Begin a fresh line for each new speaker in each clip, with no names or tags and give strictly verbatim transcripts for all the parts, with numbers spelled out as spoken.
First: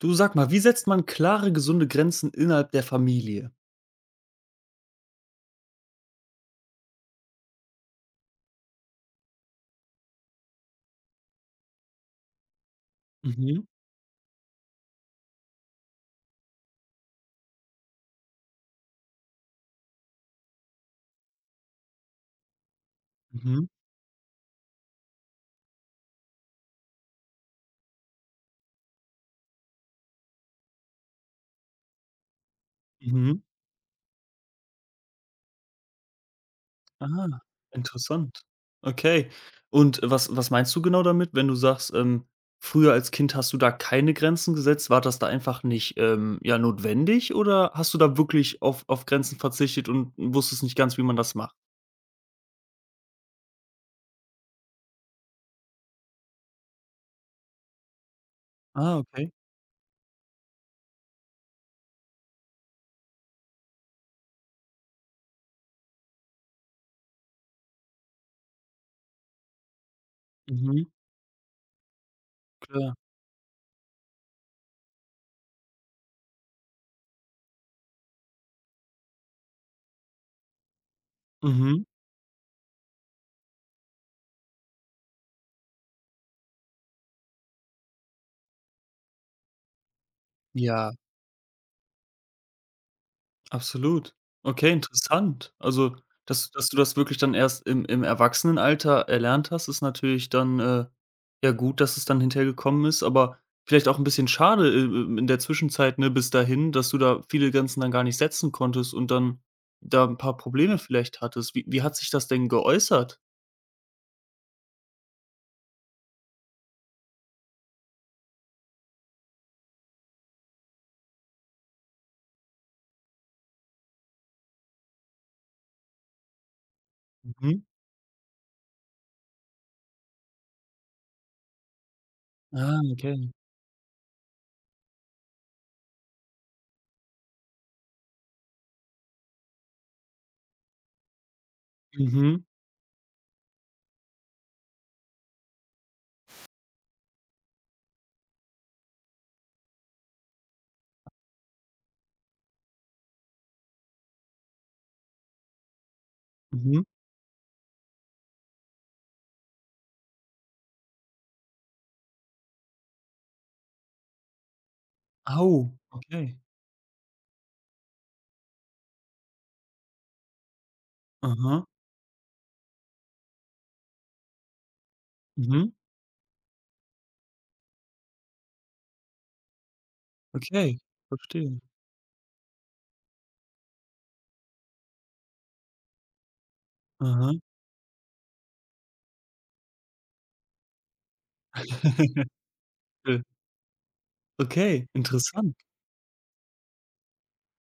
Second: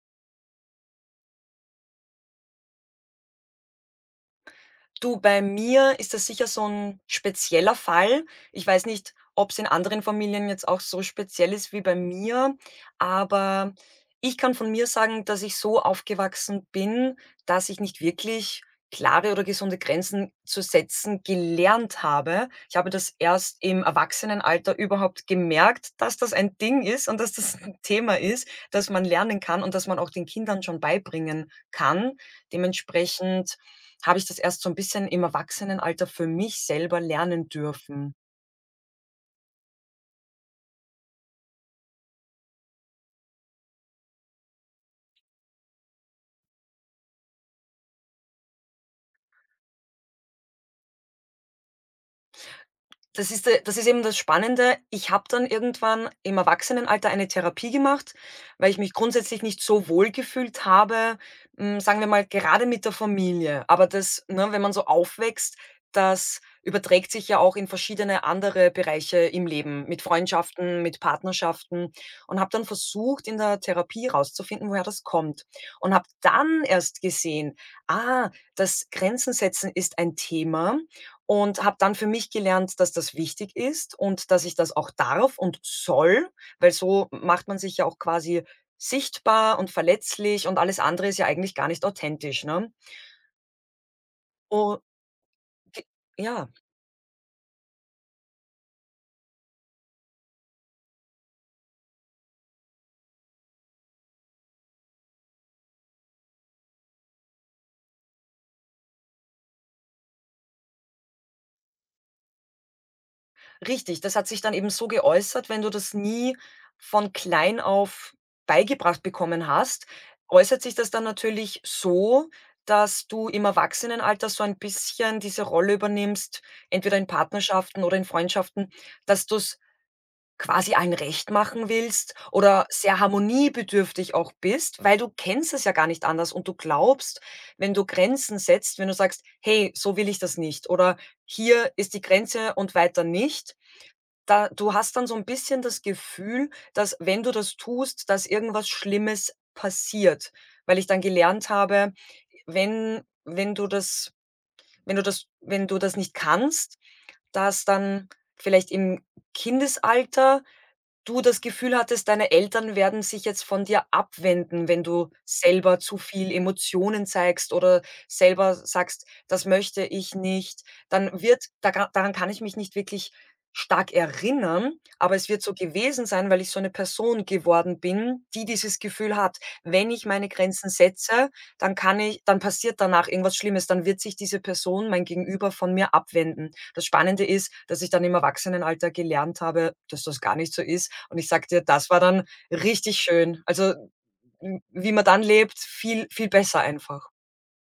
Du sag mal, wie setzt man klare, gesunde Grenzen innerhalb der Familie?
Du, bei mir ist das sicher so ein spezieller Fall. Ich weiß nicht, ob es in anderen Familien jetzt auch so speziell ist wie bei mir,
Mhm,
aber ich kann von mir sagen, dass ich so aufgewachsen bin, dass ich nicht wirklich klare oder gesunde Grenzen zu setzen gelernt habe. Ich habe das erst
mhm,
im Erwachsenenalter überhaupt gemerkt, dass das ein Ding ist und dass das ein Thema ist, das man lernen kann und das man auch den Kindern schon beibringen kann.
mhm.
Dementsprechend habe ich das erst so ein bisschen im Erwachsenenalter für mich selber
Ah,
lernen dürfen.
interessant. Okay. Und was was meinst du genau damit, wenn du sagst, ähm, früher als Kind hast du da keine Grenzen gesetzt? War das da einfach nicht, ähm, ja, notwendig oder hast du da wirklich auf auf Grenzen verzichtet und wusstest nicht ganz, wie man das macht?
Das ist de das ist eben das Spannende. Ich habe dann irgendwann im Erwachsenenalter eine Therapie gemacht, weil ich mich
Ah, okay.
grundsätzlich nicht so wohl gefühlt habe, hm, sagen wir mal, gerade mit der Familie. Aber das, ne, wenn man so aufwächst, das überträgt sich ja auch in verschiedene andere Bereiche im Leben, mit Freundschaften,
Mhm,
mit Partnerschaften, und habe dann
klar.
versucht, in der Therapie rauszufinden, woher das kommt, und habe dann erst gesehen: „Ah, das Grenzen setzen ist ein Thema“, und habe
Mhm.
dann für mich gelernt, dass das wichtig ist und dass ich das auch darf und soll, weil so macht man sich ja auch quasi sichtbar und verletzlich, und alles
Ja.
andere ist ja eigentlich gar nicht authentisch, ne?
Absolut.
U
Okay, interessant.
g
Also,
Ja,
dass dass du das wirklich dann erst im im Erwachsenenalter erlernt hast, ist natürlich dann, äh, ja gut, dass es dann hinterher gekommen ist, aber vielleicht auch ein bisschen schade, äh, ähm, in der Zwischenzeit, ne, bis dahin, dass du da viele Grenzen dann gar nicht setzen konntest und dann da ein paar Probleme vielleicht hattest. Wie wie hat sich das denn geäußert?
richtig. Das hat sich dann eben so geäußert: Wenn du das nie von klein auf beigebracht bekommen hast, äußert sich das dann natürlich so, dass du im Erwachsenenalter so ein bisschen diese Rolle übernimmst, entweder in
Mhm.
Partnerschaften oder in Freundschaften, dass du's quasi allen recht machen willst oder
Ah,
sehr
okay.
harmoniebedürftig auch bist, weil du kennst es ja gar nicht anders, und du glaubst, wenn du Grenzen setzt, wenn du sagst: „Hey, so will ich das nicht“ oder „Hier ist die
Mhm,
Grenze und weiter nicht“, da du hast dann so ein bisschen das Gefühl, dass, wenn du das tust, dass irgendwas Schlimmes passiert, weil ich dann gelernt habe, wenn wenn du das wenn du das wenn du das nicht kannst,
mhm.
dass dann vielleicht im Kindesalter du das Gefühl hattest, deine Eltern werden sich jetzt von dir abwenden, wenn du
Au,
selber zu viel
okay.
Emotionen zeigst oder selber sagst: „Das möchte ich nicht“, dann wird
Aha,
da daran kann ich mich nicht wirklich stark erinnern, aber es wird so
mhm,
gewesen sein, weil ich so eine Person geworden bin, die dieses Gefühl hat: Wenn ich meine Grenzen
okay,
setze,
verstehe.
dann kann ich dann passiert danach irgendwas Schlimmes, dann wird sich diese Person, mein Gegenüber, von mir abwenden. Das Spannende
Aha.
ist, dass ich dann im Erwachsenenalter gelernt habe, dass das gar nicht so ist, und ich sage dir, das war dann richtig schön. Also, w
Okay,
wie man dann
interessant.
lebt, viel viel besser einfach.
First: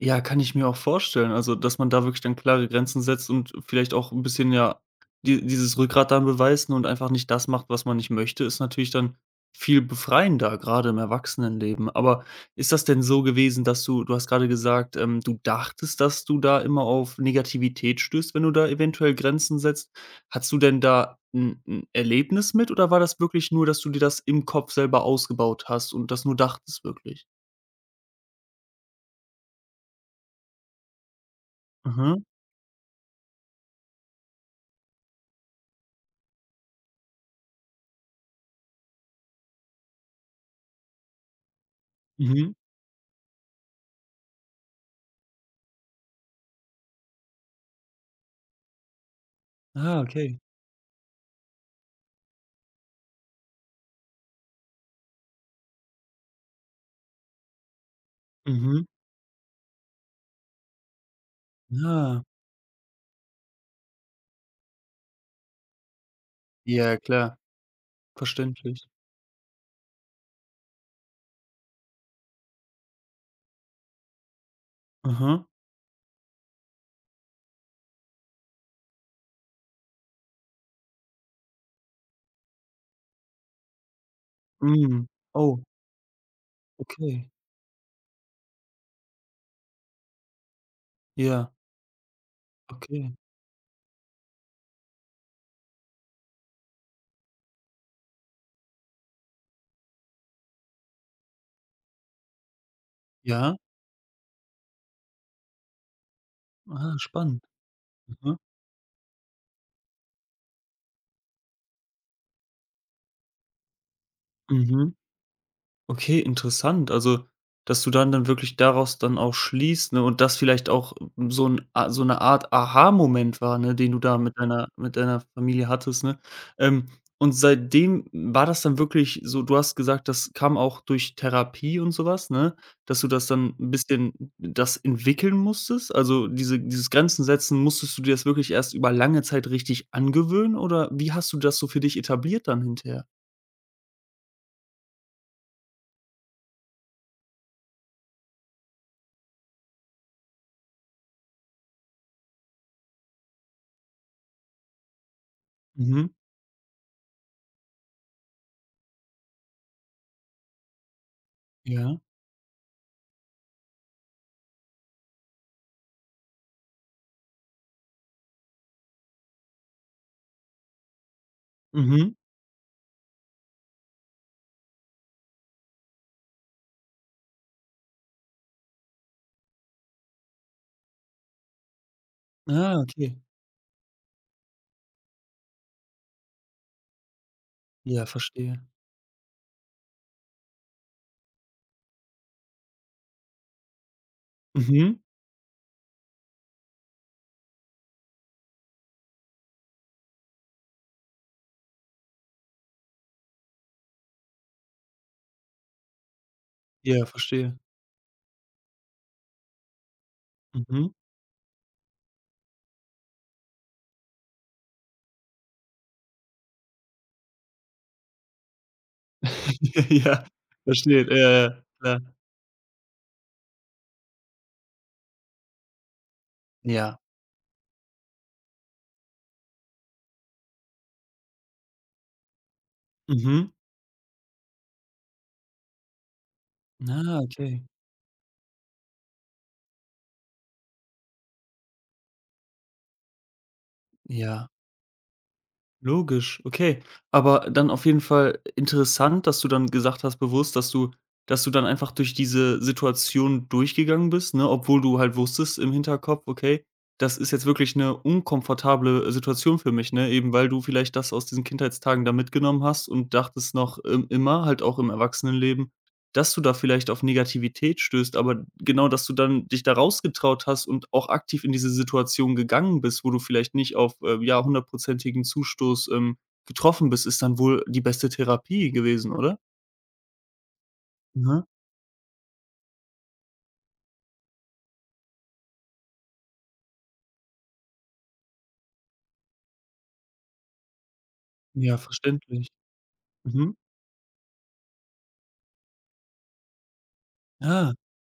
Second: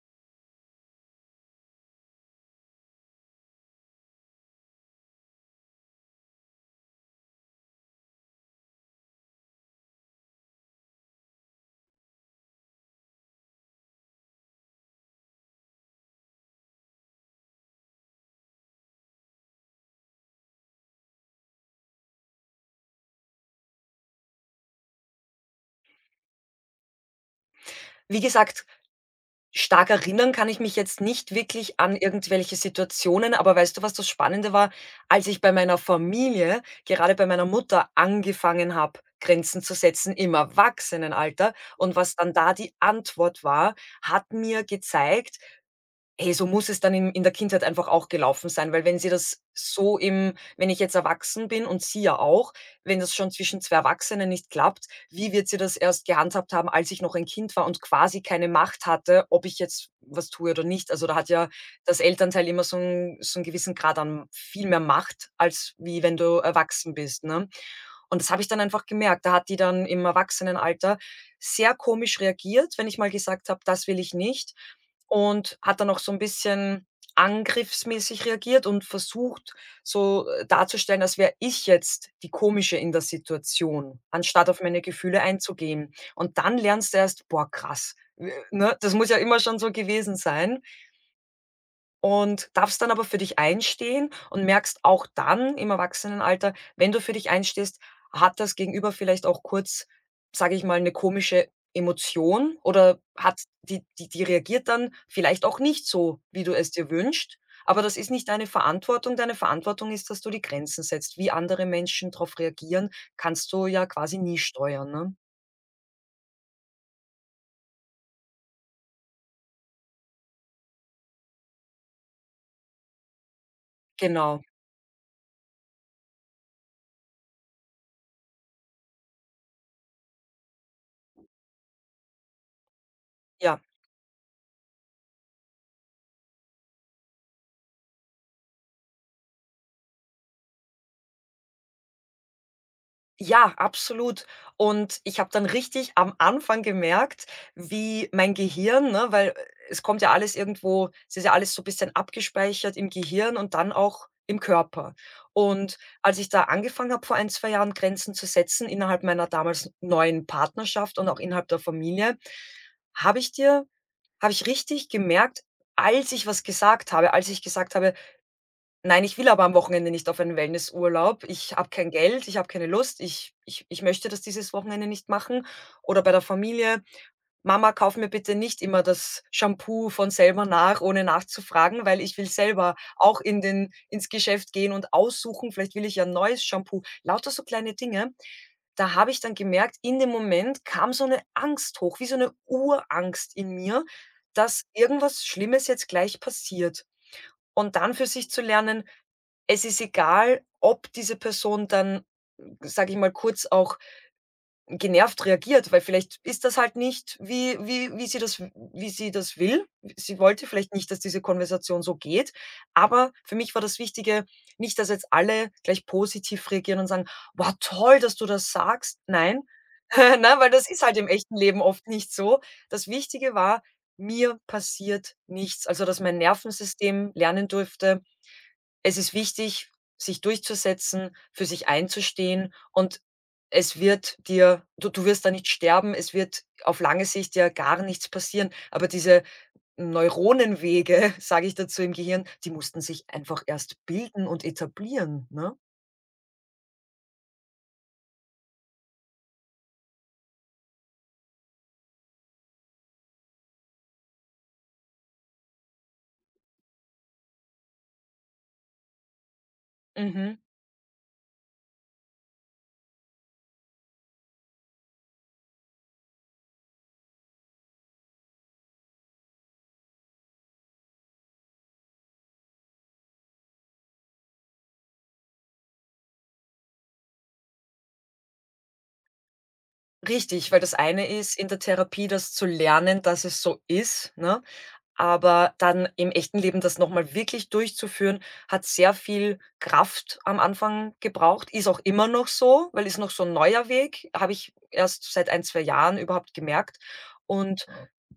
Ja, kann ich mir auch vorstellen. Also, dass man da wirklich dann klare Grenzen setzt und vielleicht auch ein bisschen, ja, die dieses Rückgrat dann beweisen und einfach nicht das macht, was man nicht möchte, ist natürlich dann viel befreiender, gerade im Erwachsenenleben. Aber ist das denn so gewesen, dass du du hast gerade gesagt, ähm, du dachtest, dass du da immer auf Negativität stößt, wenn du da eventuell Grenzen setzt. Hattest du denn da ein 'n Erlebnis mit oder war das wirklich nur, dass du dir das im Kopf selber ausgebaut hast und das nur dachtest wirklich?
Wie gesagt, stark erinnern kann ich mich jetzt nicht wirklich an
Mhm,
irgendwelche Situationen, aber weißt du, was das Spannende war? Als ich bei meiner Familie, gerade bei meiner Mutter, angefangen habe, Grenzen zu setzen im Erwachsenenalter, und was dann
mhm.
da die Antwort war, hat mir gezeigt: Hey, so muss es dann in in der Kindheit einfach auch gelaufen sein, weil wenn sie das so
Ah,
im
okay.
wenn ich jetzt erwachsen bin und sie ja auch, wenn das schon zwischen zwei Erwachsenen nicht klappt, wie wird sie das erst gehandhabt haben, als ich noch ein Kind war und quasi keine
Mhm.
Macht hatte, ob ich jetzt was tue oder nicht? Also, da hat ja das
Ja.
Elternteil immer so einen so einen gewissen Grad an viel mehr Macht, als wie wenn du erwachsen
Ja,
bist,
klar,
ne? Und das habe ich dann einfach
verständlich.
gemerkt. Da hat die dann im Erwachsenenalter sehr komisch reagiert, wenn ich mal gesagt habe: „Das will ich nicht.“
Aha.
Und hat dann auch so ein bisschen angriffsmäßig reagiert und versucht, so, äh, darzustellen, als wäre ich jetzt die Komische in der Situation, anstatt auf meine
Mhm.
Gefühle
Oh,
einzugehen. Und dann lernst du erst:
okay.
„Boah, krass, w ne, das muss ja immer schon so gewesen sein.“
Ja,
Und darfst dann aber
okay.
für dich einstehen und merkst auch dann im Erwachsenenalter: Wenn du für dich einstehst, hat das Gegenüber vielleicht auch kurz, sage ich mal, eine komische Emotion, oder hat
Ja.
die die die reagiert dann vielleicht auch nicht so, wie du es dir
Ah,
wünschst,
spannend.
aber das ist nicht
Mhm.
deine Verantwortung. Deine Verantwortung ist, dass du die Grenzen setzt. Wie andere Menschen darauf reagieren, kannst du ja quasi nie steuern,
Mhm.
ne?
Okay, interessant. Also, dass du dann dann wirklich daraus dann auch schließt, ne, und das vielleicht auch ähm, so 'n A so 'ne Art Aha-Moment war, ne, den du da mit
Genau,
deiner mit deiner Familie hattest, ne? Ähm, und seitdem war das dann wirklich so du hast gesagt, das kam auch durch Therapie und so was, ne, dass du das dann
ja.
'n bisschen das entwickeln musstest? Also, diese dieses Grenzen setzen, musstest du dir das wirklich erst über lange Zeit richtig angewöhnen oder wie hast du das so für dich etabliert dann hinterher?
Ja, absolut. Und ich habe dann richtig am Anfang gemerkt, wie mein Gehirn, ne, weil äh, es kommt ja alles irgendwo es ist ja alles so ein bisschen abgespeichert im Gehirn und dann auch im Körper. Und
Mhm.
als ich da angefangen habe, vor ein zwei Jahren Grenzen zu setzen innerhalb meiner damals neuen Partnerschaft und auch innerhalb der
Ja.
Familie, habe ich dir habe ich richtig gemerkt, als ich was gesagt habe als ich gesagt habe: Nein, ich will aber am Wochenende nicht auf einen Wellnessurlaub. Ich habe kein
Mhm.
Geld, ich habe keine Lust. Ich ich ich möchte das dieses Wochenende nicht machen. Oder bei der Familie: „Mama, kauf mir bitte nicht immer das Shampoo von selber nach, ohne nachzufragen, weil ich will selber
Ah, okay.
auch in den ins Geschäft gehen und aussuchen. Vielleicht will ich ja 'n neues Shampoo.“ Lauter so kleine
Ja,
Dinge.
verstehe.
Da habe ich dann gemerkt, in dem Moment kam so eine Angst hoch, wie so eine Urangst in mir, dass
Mhm.
irgendwas Schlimmes jetzt gleich passiert. Und dann für sich zu lernen: Es ist egal, ob diese Person dann, sage ich mal, kurz auch genervt reagiert, weil vielleicht ist das halt
Ja,
nicht, wie
verstehe.
wie wie sie das wie sie das will. Sie wollte vielleicht
Mhm.
nicht, dass diese Konversation so geht, aber für mich war das Wichtige nicht, dass jetzt alle gleich positiv reagieren und sagen: „Wow, toll, dass du das sagst.“ Nein,
Ja,
ne, weil das ist halt
verstehe.
im echten
Ja, ja,
Leben oft
klar.
nicht so. Das Wichtige war: Mir passiert nichts, also dass mein
Ja.
Nervensystem lernen durfte, es ist wichtig, sich durchzusetzen, für sich einzustehen, und
Mhm.
es wird dir du du wirst da nicht sterben, es wird auf lange
Ah,
Sicht ja
okay.
gar nichts passieren, aber diese Neuronenwege, sage ich dazu, im Gehirn, die mussten sich einfach erst bilden und
Ja,
etablieren, ne?
logisch. Okay. Aber dann auf jeden Fall interessant, dass du dann gesagt hast bewusst, dass du dass du dann einfach durch diese Situation durchgegangen bist, ne, obwohl du halt wusstest im Hinterkopf: „Okay, das ist jetzt wirklich eine unkomfortable Situation für mich“, ne, eben
Mhm.
weil du vielleicht das aus diesen Kindheitstagen da mitgenommen hast und dachtest noch, ähm, immer halt auch im Erwachsenenleben dass du da vielleicht auf Negativität stößt, aber genau, dass du dann dich da rausgetraut hast und auch aktiv in diese Situation gegangen bist, wo du vielleicht nicht auf, äh, ja, hundertprozentigen Zustoß, ähm, getroffen bist, ist dann wohl die beste Therapie gewesen, oder?
Richtig, weil das eine ist,
Mhm.
in der Therapie das zu lernen, dass es so ist, ne? Aber dann im echten Leben das noch mal wirklich durchzuführen, hat sehr viel Kraft am Anfang gebraucht, ist
Ja,
auch immer noch
verständlich.
so, weil ist noch so ein
Mhm.
neuer Weg, habe ich erst seit ein zwei Jahren überhaupt gemerkt. Und
Ah,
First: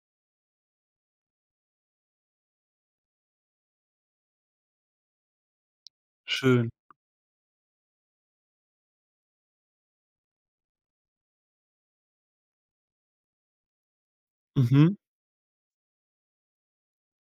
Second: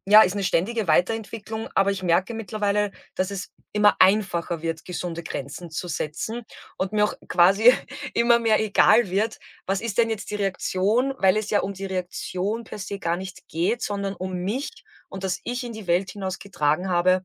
ja, ist eine ständige Weiterentwicklung, aber ich merke mittlerweile, dass es immer einfacher wird, gesunde Grenzen zu setzen,
schön.
und mir auch quasi immer mehr egal wird, was ist denn jetzt die Reaktion, weil es ja um die Reaktion per se gar nicht geht, sondern um mich,
Mhm.
und das ich in die Welt hinaus getragen habe,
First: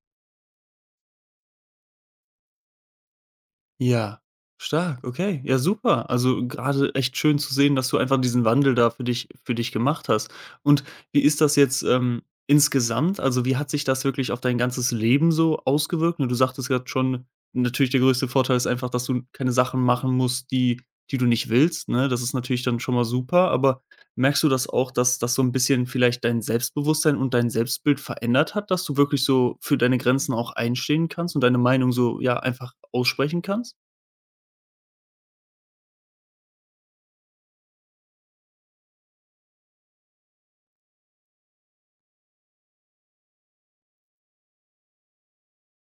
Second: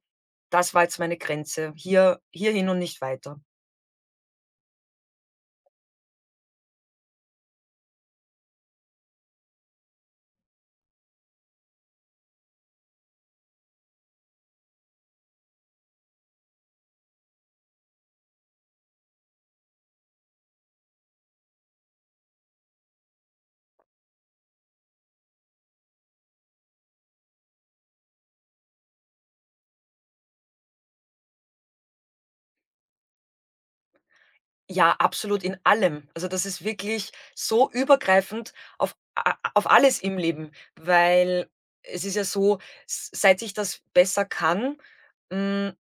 das war jetzt meine Grenze. Hier hierhin und nicht weiter.
Ja, stark, okay. Ja, super. Also gerade echt schön zu sehen, dass du einfach diesen Wandel da für dich für dich gemacht hast. Und wie ist das jetzt, ähm, insgesamt? Also, wie hat sich das wirklich auf dein ganzes Leben so ausgewirkt? Ne, du sagtest grad schon, natürlich der größte Vorteil ist einfach, dass du keine Sachen machen musst, die die du nicht willst, ne? Das ist natürlich dann schon mal super, aber merkst du das auch, dass das so ein bisschen vielleicht dein Selbstbewusstsein und dein Selbstbild verändert hat, dass du wirklich so für deine Grenzen auch einstehen kannst und deine Meinung so, ja, einfach aussprechen kannst?
Ja, absolut in allem. Also, das ist wirklich so übergreifend auf a auf alles im Leben, weil es ist ja so, s seit ich das besser kann, hm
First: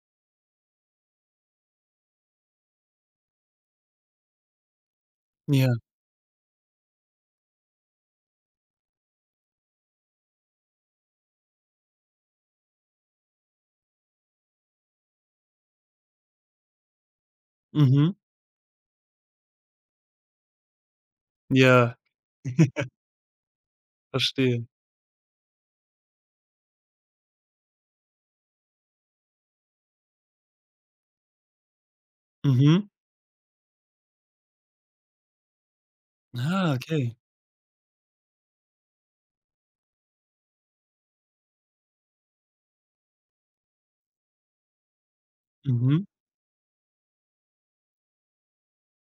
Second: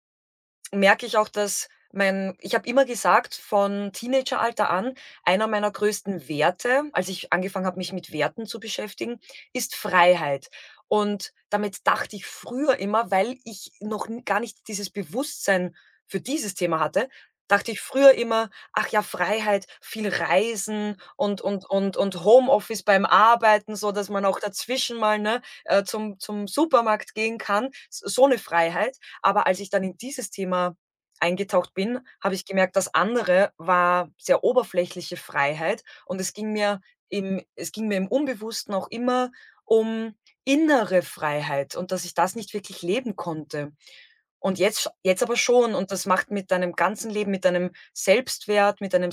merke ich auch, dass mein ich habe immer gesagt von Teenageralter an, einer meiner
Ja,
größten Werte, als ich angefangen habe, mich mit Werten zu beschäftigen, ist Freiheit. Und damit dachte ich früher immer, weil ich noch n gar nicht dieses Bewusstsein für dieses Thema hatte, dachte ich
mhm,
früher immer: „Ach ja, Freiheit, viel Reisen und und
ja,
und und Homeoffice beim Arbeiten, so dass man auch
verstehe.
dazwischen mal, ne, äh, zum zum Supermarkt gehen kann.“ S So eine Freiheit. Aber als ich dann in dieses Thema eingetaucht bin, habe ich gemerkt,
Mhm.
das andere war sehr oberflächliche Freiheit, und es ging
Ah,
mir
okay.
im es ging mir im Unbewussten auch immer um innere Freiheit und dass ich das nicht wirklich leben konnte. Und jetzt sch jetzt aber schon, und
Mhm,
das macht mit deinem ganzen Leben, mit deinem Selbstwert, mit deinem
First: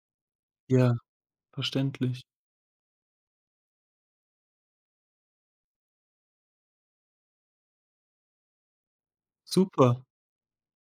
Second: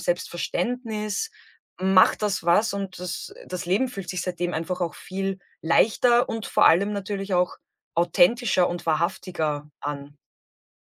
ja,
Selbstverständnis macht
verständlich.
das was, und das das Leben fühlt sich seitdem einfach auch viel leichter und vor allem natürlich auch authentischer und wahrhaftiger
Super.
an.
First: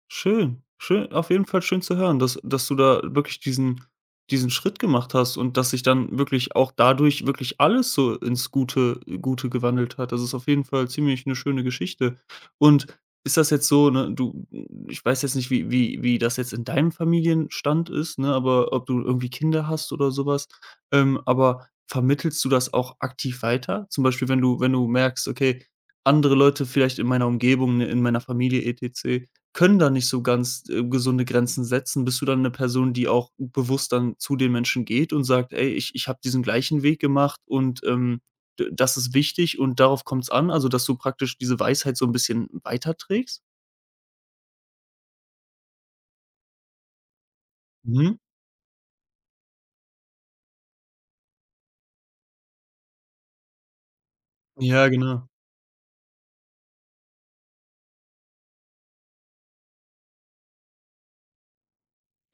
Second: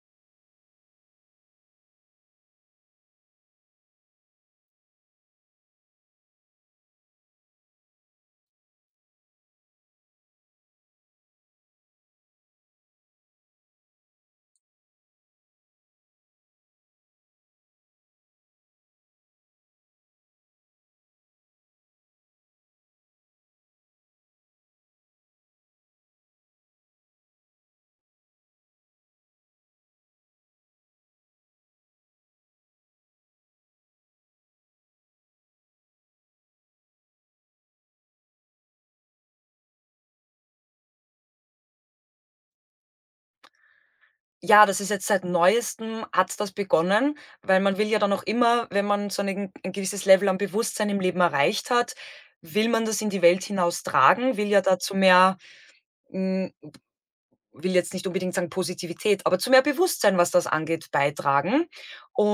Schön, schön, auf jeden Fall schön zu hören, dass dass du da wirklich diesen diesen Schritt gemacht hast und dass sich dann wirklich auch dadurch wirklich alles so ins Gute Gute gewandelt hat. Das ist auf jeden Fall ziemlich eine schöne Geschichte. Und ist das jetzt so, ne, du ich weiß jetzt nicht, wie wie wie das jetzt in deinem Familienstand ist, ne, aber ob du irgendwie Kinder hast oder sowas ähm, aber vermittelst du das auch aktiv weiter? Zum Beispiel, wenn du wenn du merkst: „Okay, andere Leute vielleicht in meiner Umgebung, ne, in meiner Familie et cetera können da nicht so ganz, äh, gesunde Grenzen setzen.“ Bist du dann eine Person, die auch bewusst dann zu den Menschen geht und sagt: „Ey, ich ich habe diesen gleichen Weg gemacht und, ähm, d das ist wichtig und darauf kommt es an.“ Also, dass du praktisch diese Weisheit so ein bisschen weiterträgst?
Ja, das ist jetzt seit Neuestem hat's das begonnen, weil man will ja dann
Mhm.
auch immer, wenn man so ein 'n gewisses Level an Bewusstsein im Leben erreicht hat, will man das in die Welt hinaustragen, will ja
Ja,
dazu
genau.
mehr, hm, will jetzt nicht unbedingt sagen Positivität, aber zu mehr Bewusstsein, was das angeht, beitragen.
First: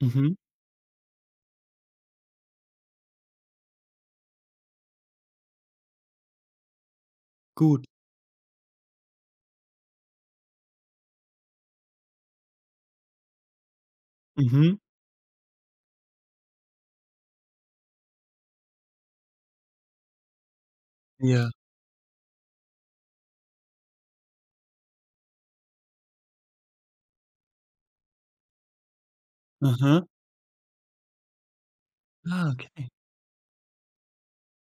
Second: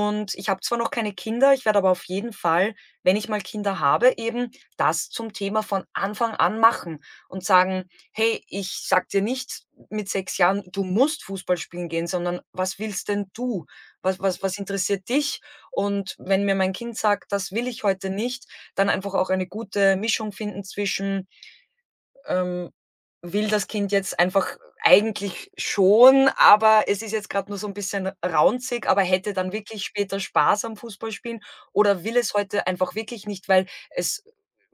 Mhm.
ich habe zwar noch keine Kinder, ich werde aber auf jeden Fall, wenn ich mal Kinder habe, eben das zum Thema von Anfang an machen und
Gut.
sagen: „Hey, ich sag dir nicht mit sechs Jahren, du musst Fußball spielen gehen, sondern was willst denn du? Was was was
Mhm.
interessiert dich?“ Und wenn mir mein Kind sagt: „Das will ich heute nicht“, dann einfach auch eine gute Mischung finden zwischen
Ja.
ähm, will das Kind jetzt einfach eigentlich schon, aber es ist jetzt gerade nur so 'n bisschen raunzig, aber hätte dann wirklich
Aha.
später Spaß am Fußballspielen, oder will es
Ah,
heute
okay.
einfach wirklich nicht, weil es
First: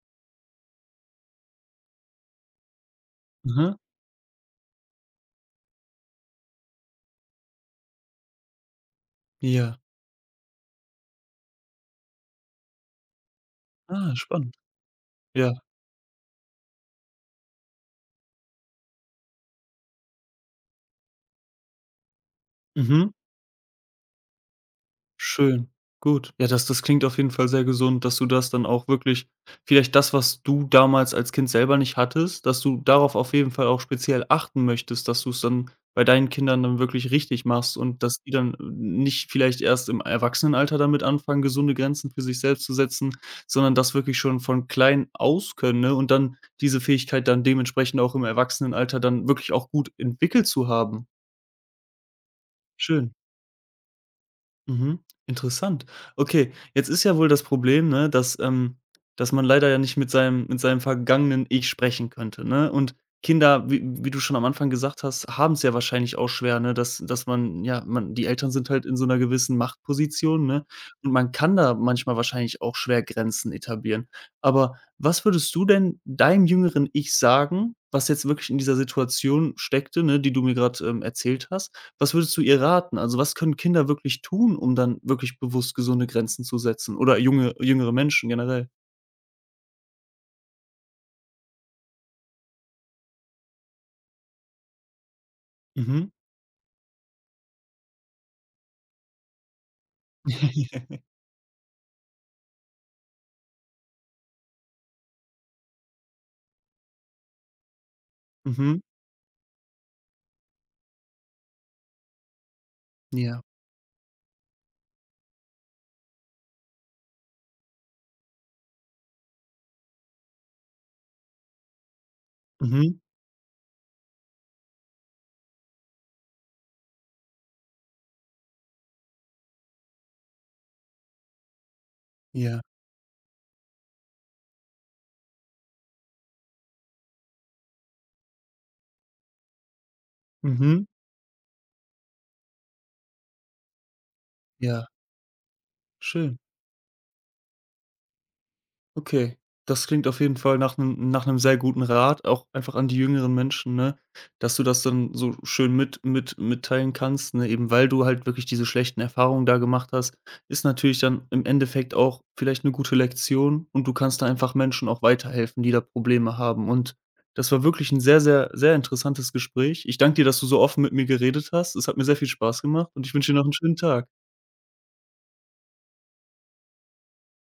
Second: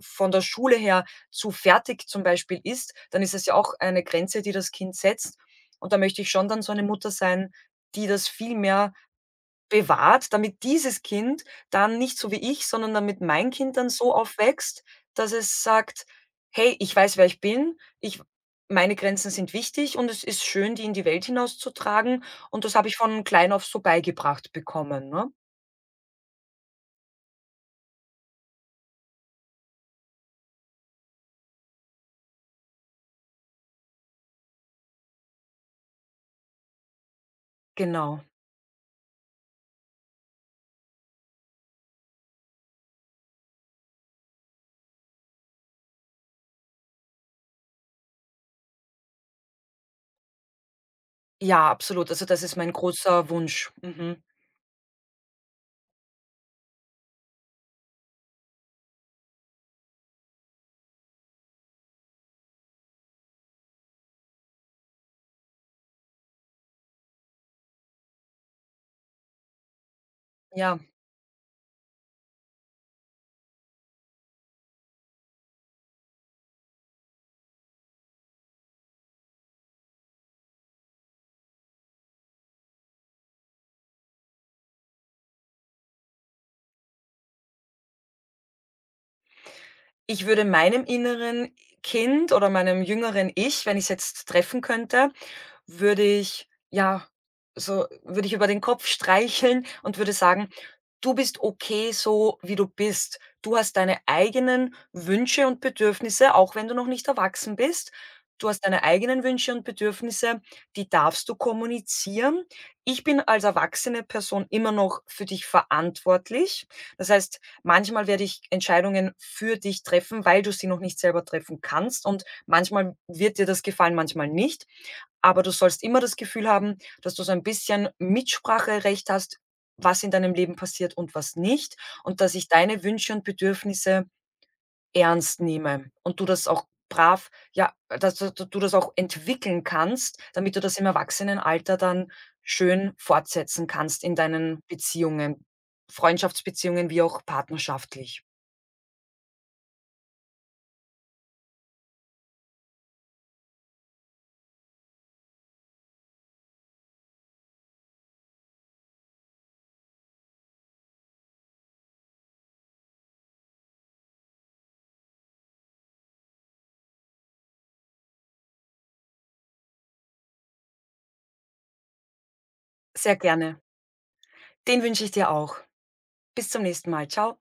von der Schule her zu fertig zum Beispiel ist, dann ist es ja auch
Aha.
eine Grenze, die das Kind setzt. Und da möchte ich schon dann so eine Mutter sein, die das viel mehr
Ja.
bewahrt, damit dieses Kind dann nicht so wie ich, sondern damit mein Kind dann
Ah,
so
spannend.
aufwächst, dass
Ja.
es sagt: „Hey, ich weiß, wer ich bin. Ich Meine Grenzen sind wichtig, und es ist schön, die in die Welt hinauszutragen.“ Und das habe ich
Mhm.
von klein auf so beigebracht bekommen, ne?
Schön, gut. Ja, das das klingt auf jeden Fall sehr gesund, dass du das dann auch wirklich vielleicht das, was du damals als Kind selber nicht hattest, dass du darauf auf jeden Fall auch speziell achten möchtest, dass du es dann bei deinen Kindern dann wirklich richtig machst und dass
Genau.
die dann äh, nicht vielleicht erst im Erwachsenenalter damit anfangen, gesunde Grenzen für sich selbst zu setzen, sondern das wirklich schon von klein aus können, ne, und dann diese Fähigkeit dann dementsprechend auch im Erwachsenenalter dann wirklich auch gut entwickelt zu haben.
Ja, absolut. Also, das ist mein
Schön.
großer Wunsch. Mhm.
Mhm, interessant. Okay, jetzt ist ja wohl das Problem, ne, dass, ähm dass man leider ja nicht mit seinem mit seinem vergangenen Ich sprechen könnte, ne? Und Kinder, wie wie du schon am Anfang gesagt hast, haben es ja wahrscheinlich auch schwer, ne, dass dass man ja, man die Eltern sind halt in so einer gewissen Machtposition, ne?
Ja.
Und man kann da manchmal wahrscheinlich auch schwer Grenzen etablieren. Aber was würdest du denn deinem jüngeren Ich sagen, was jetzt wirklich in dieser Situation steckte, ne, die du mir gerade ähm, erzählt hast? Was würdest du ihr raten? Also, was können Kinder wirklich tun, um dann wirklich bewusst gesunde Grenzen zu setzen oder junge jüngere Menschen generell?
Ich würde meinem inneren Kind oder meinem jüngeren Ich, wenn ich es jetzt treffen könnte, würde
Mhm.
ich ja, so würde ich über den Kopf streicheln und würde sagen: „Du bist okay, so wie du bist. Du hast deine eigenen Wünsche und Bedürfnisse, auch wenn du noch nicht erwachsen bist. Du hast
Mhm.
deine eigenen Wünsche und Bedürfnisse, die darfst du kommunizieren. Ich bin
Ja.
als erwachsene Person immer noch für dich verantwortlich.“ Das heißt, manchmal werde ich Entscheidungen für dich treffen, weil du sie noch nicht selber treffen kannst, und manchmal
Mhm.
wird dir das gefallen, manchmal nicht. Aber du sollst immer das Gefühl haben, dass du so ein bisschen Mitspracherecht hast, was in deinem Leben passiert und was nicht, und dass ich
Ja.
deine Wünsche und Bedürfnisse ernst nehme und du das auch brav, ja, dass du du das auch entwickeln kannst, damit du das
Mhm.
im Erwachsenenalter dann schön fortsetzen kannst in deinen
Ja.
Beziehungen,
Schön.
Freundschaftsbeziehungen wie auch partnerschaftlich.
Okay, das klingt auf jeden Fall nach einem nach einem sehr guten Rat, auch einfach an die jüngeren Menschen, ne, dass du das dann so schön mit mit mitteilen kannst, ne, eben weil du halt wirklich diese schlechten Erfahrungen da gemacht hast, ist natürlich dann im Endeffekt auch vielleicht eine gute Lektion und du kannst da einfach Menschen auch weiterhelfen, die da Probleme haben. Und das war wirklich ein sehr, sehr, sehr interessantes Gespräch. Ich danke dir, dass du so offen mit mir geredet hast. Es hat mir sehr viel Spaß gemacht und ich
Sehr
wünsche dir noch einen
gerne.
schönen Tag.
Den wünsche ich dir auch. Bis zum nächsten Mal. Ciao.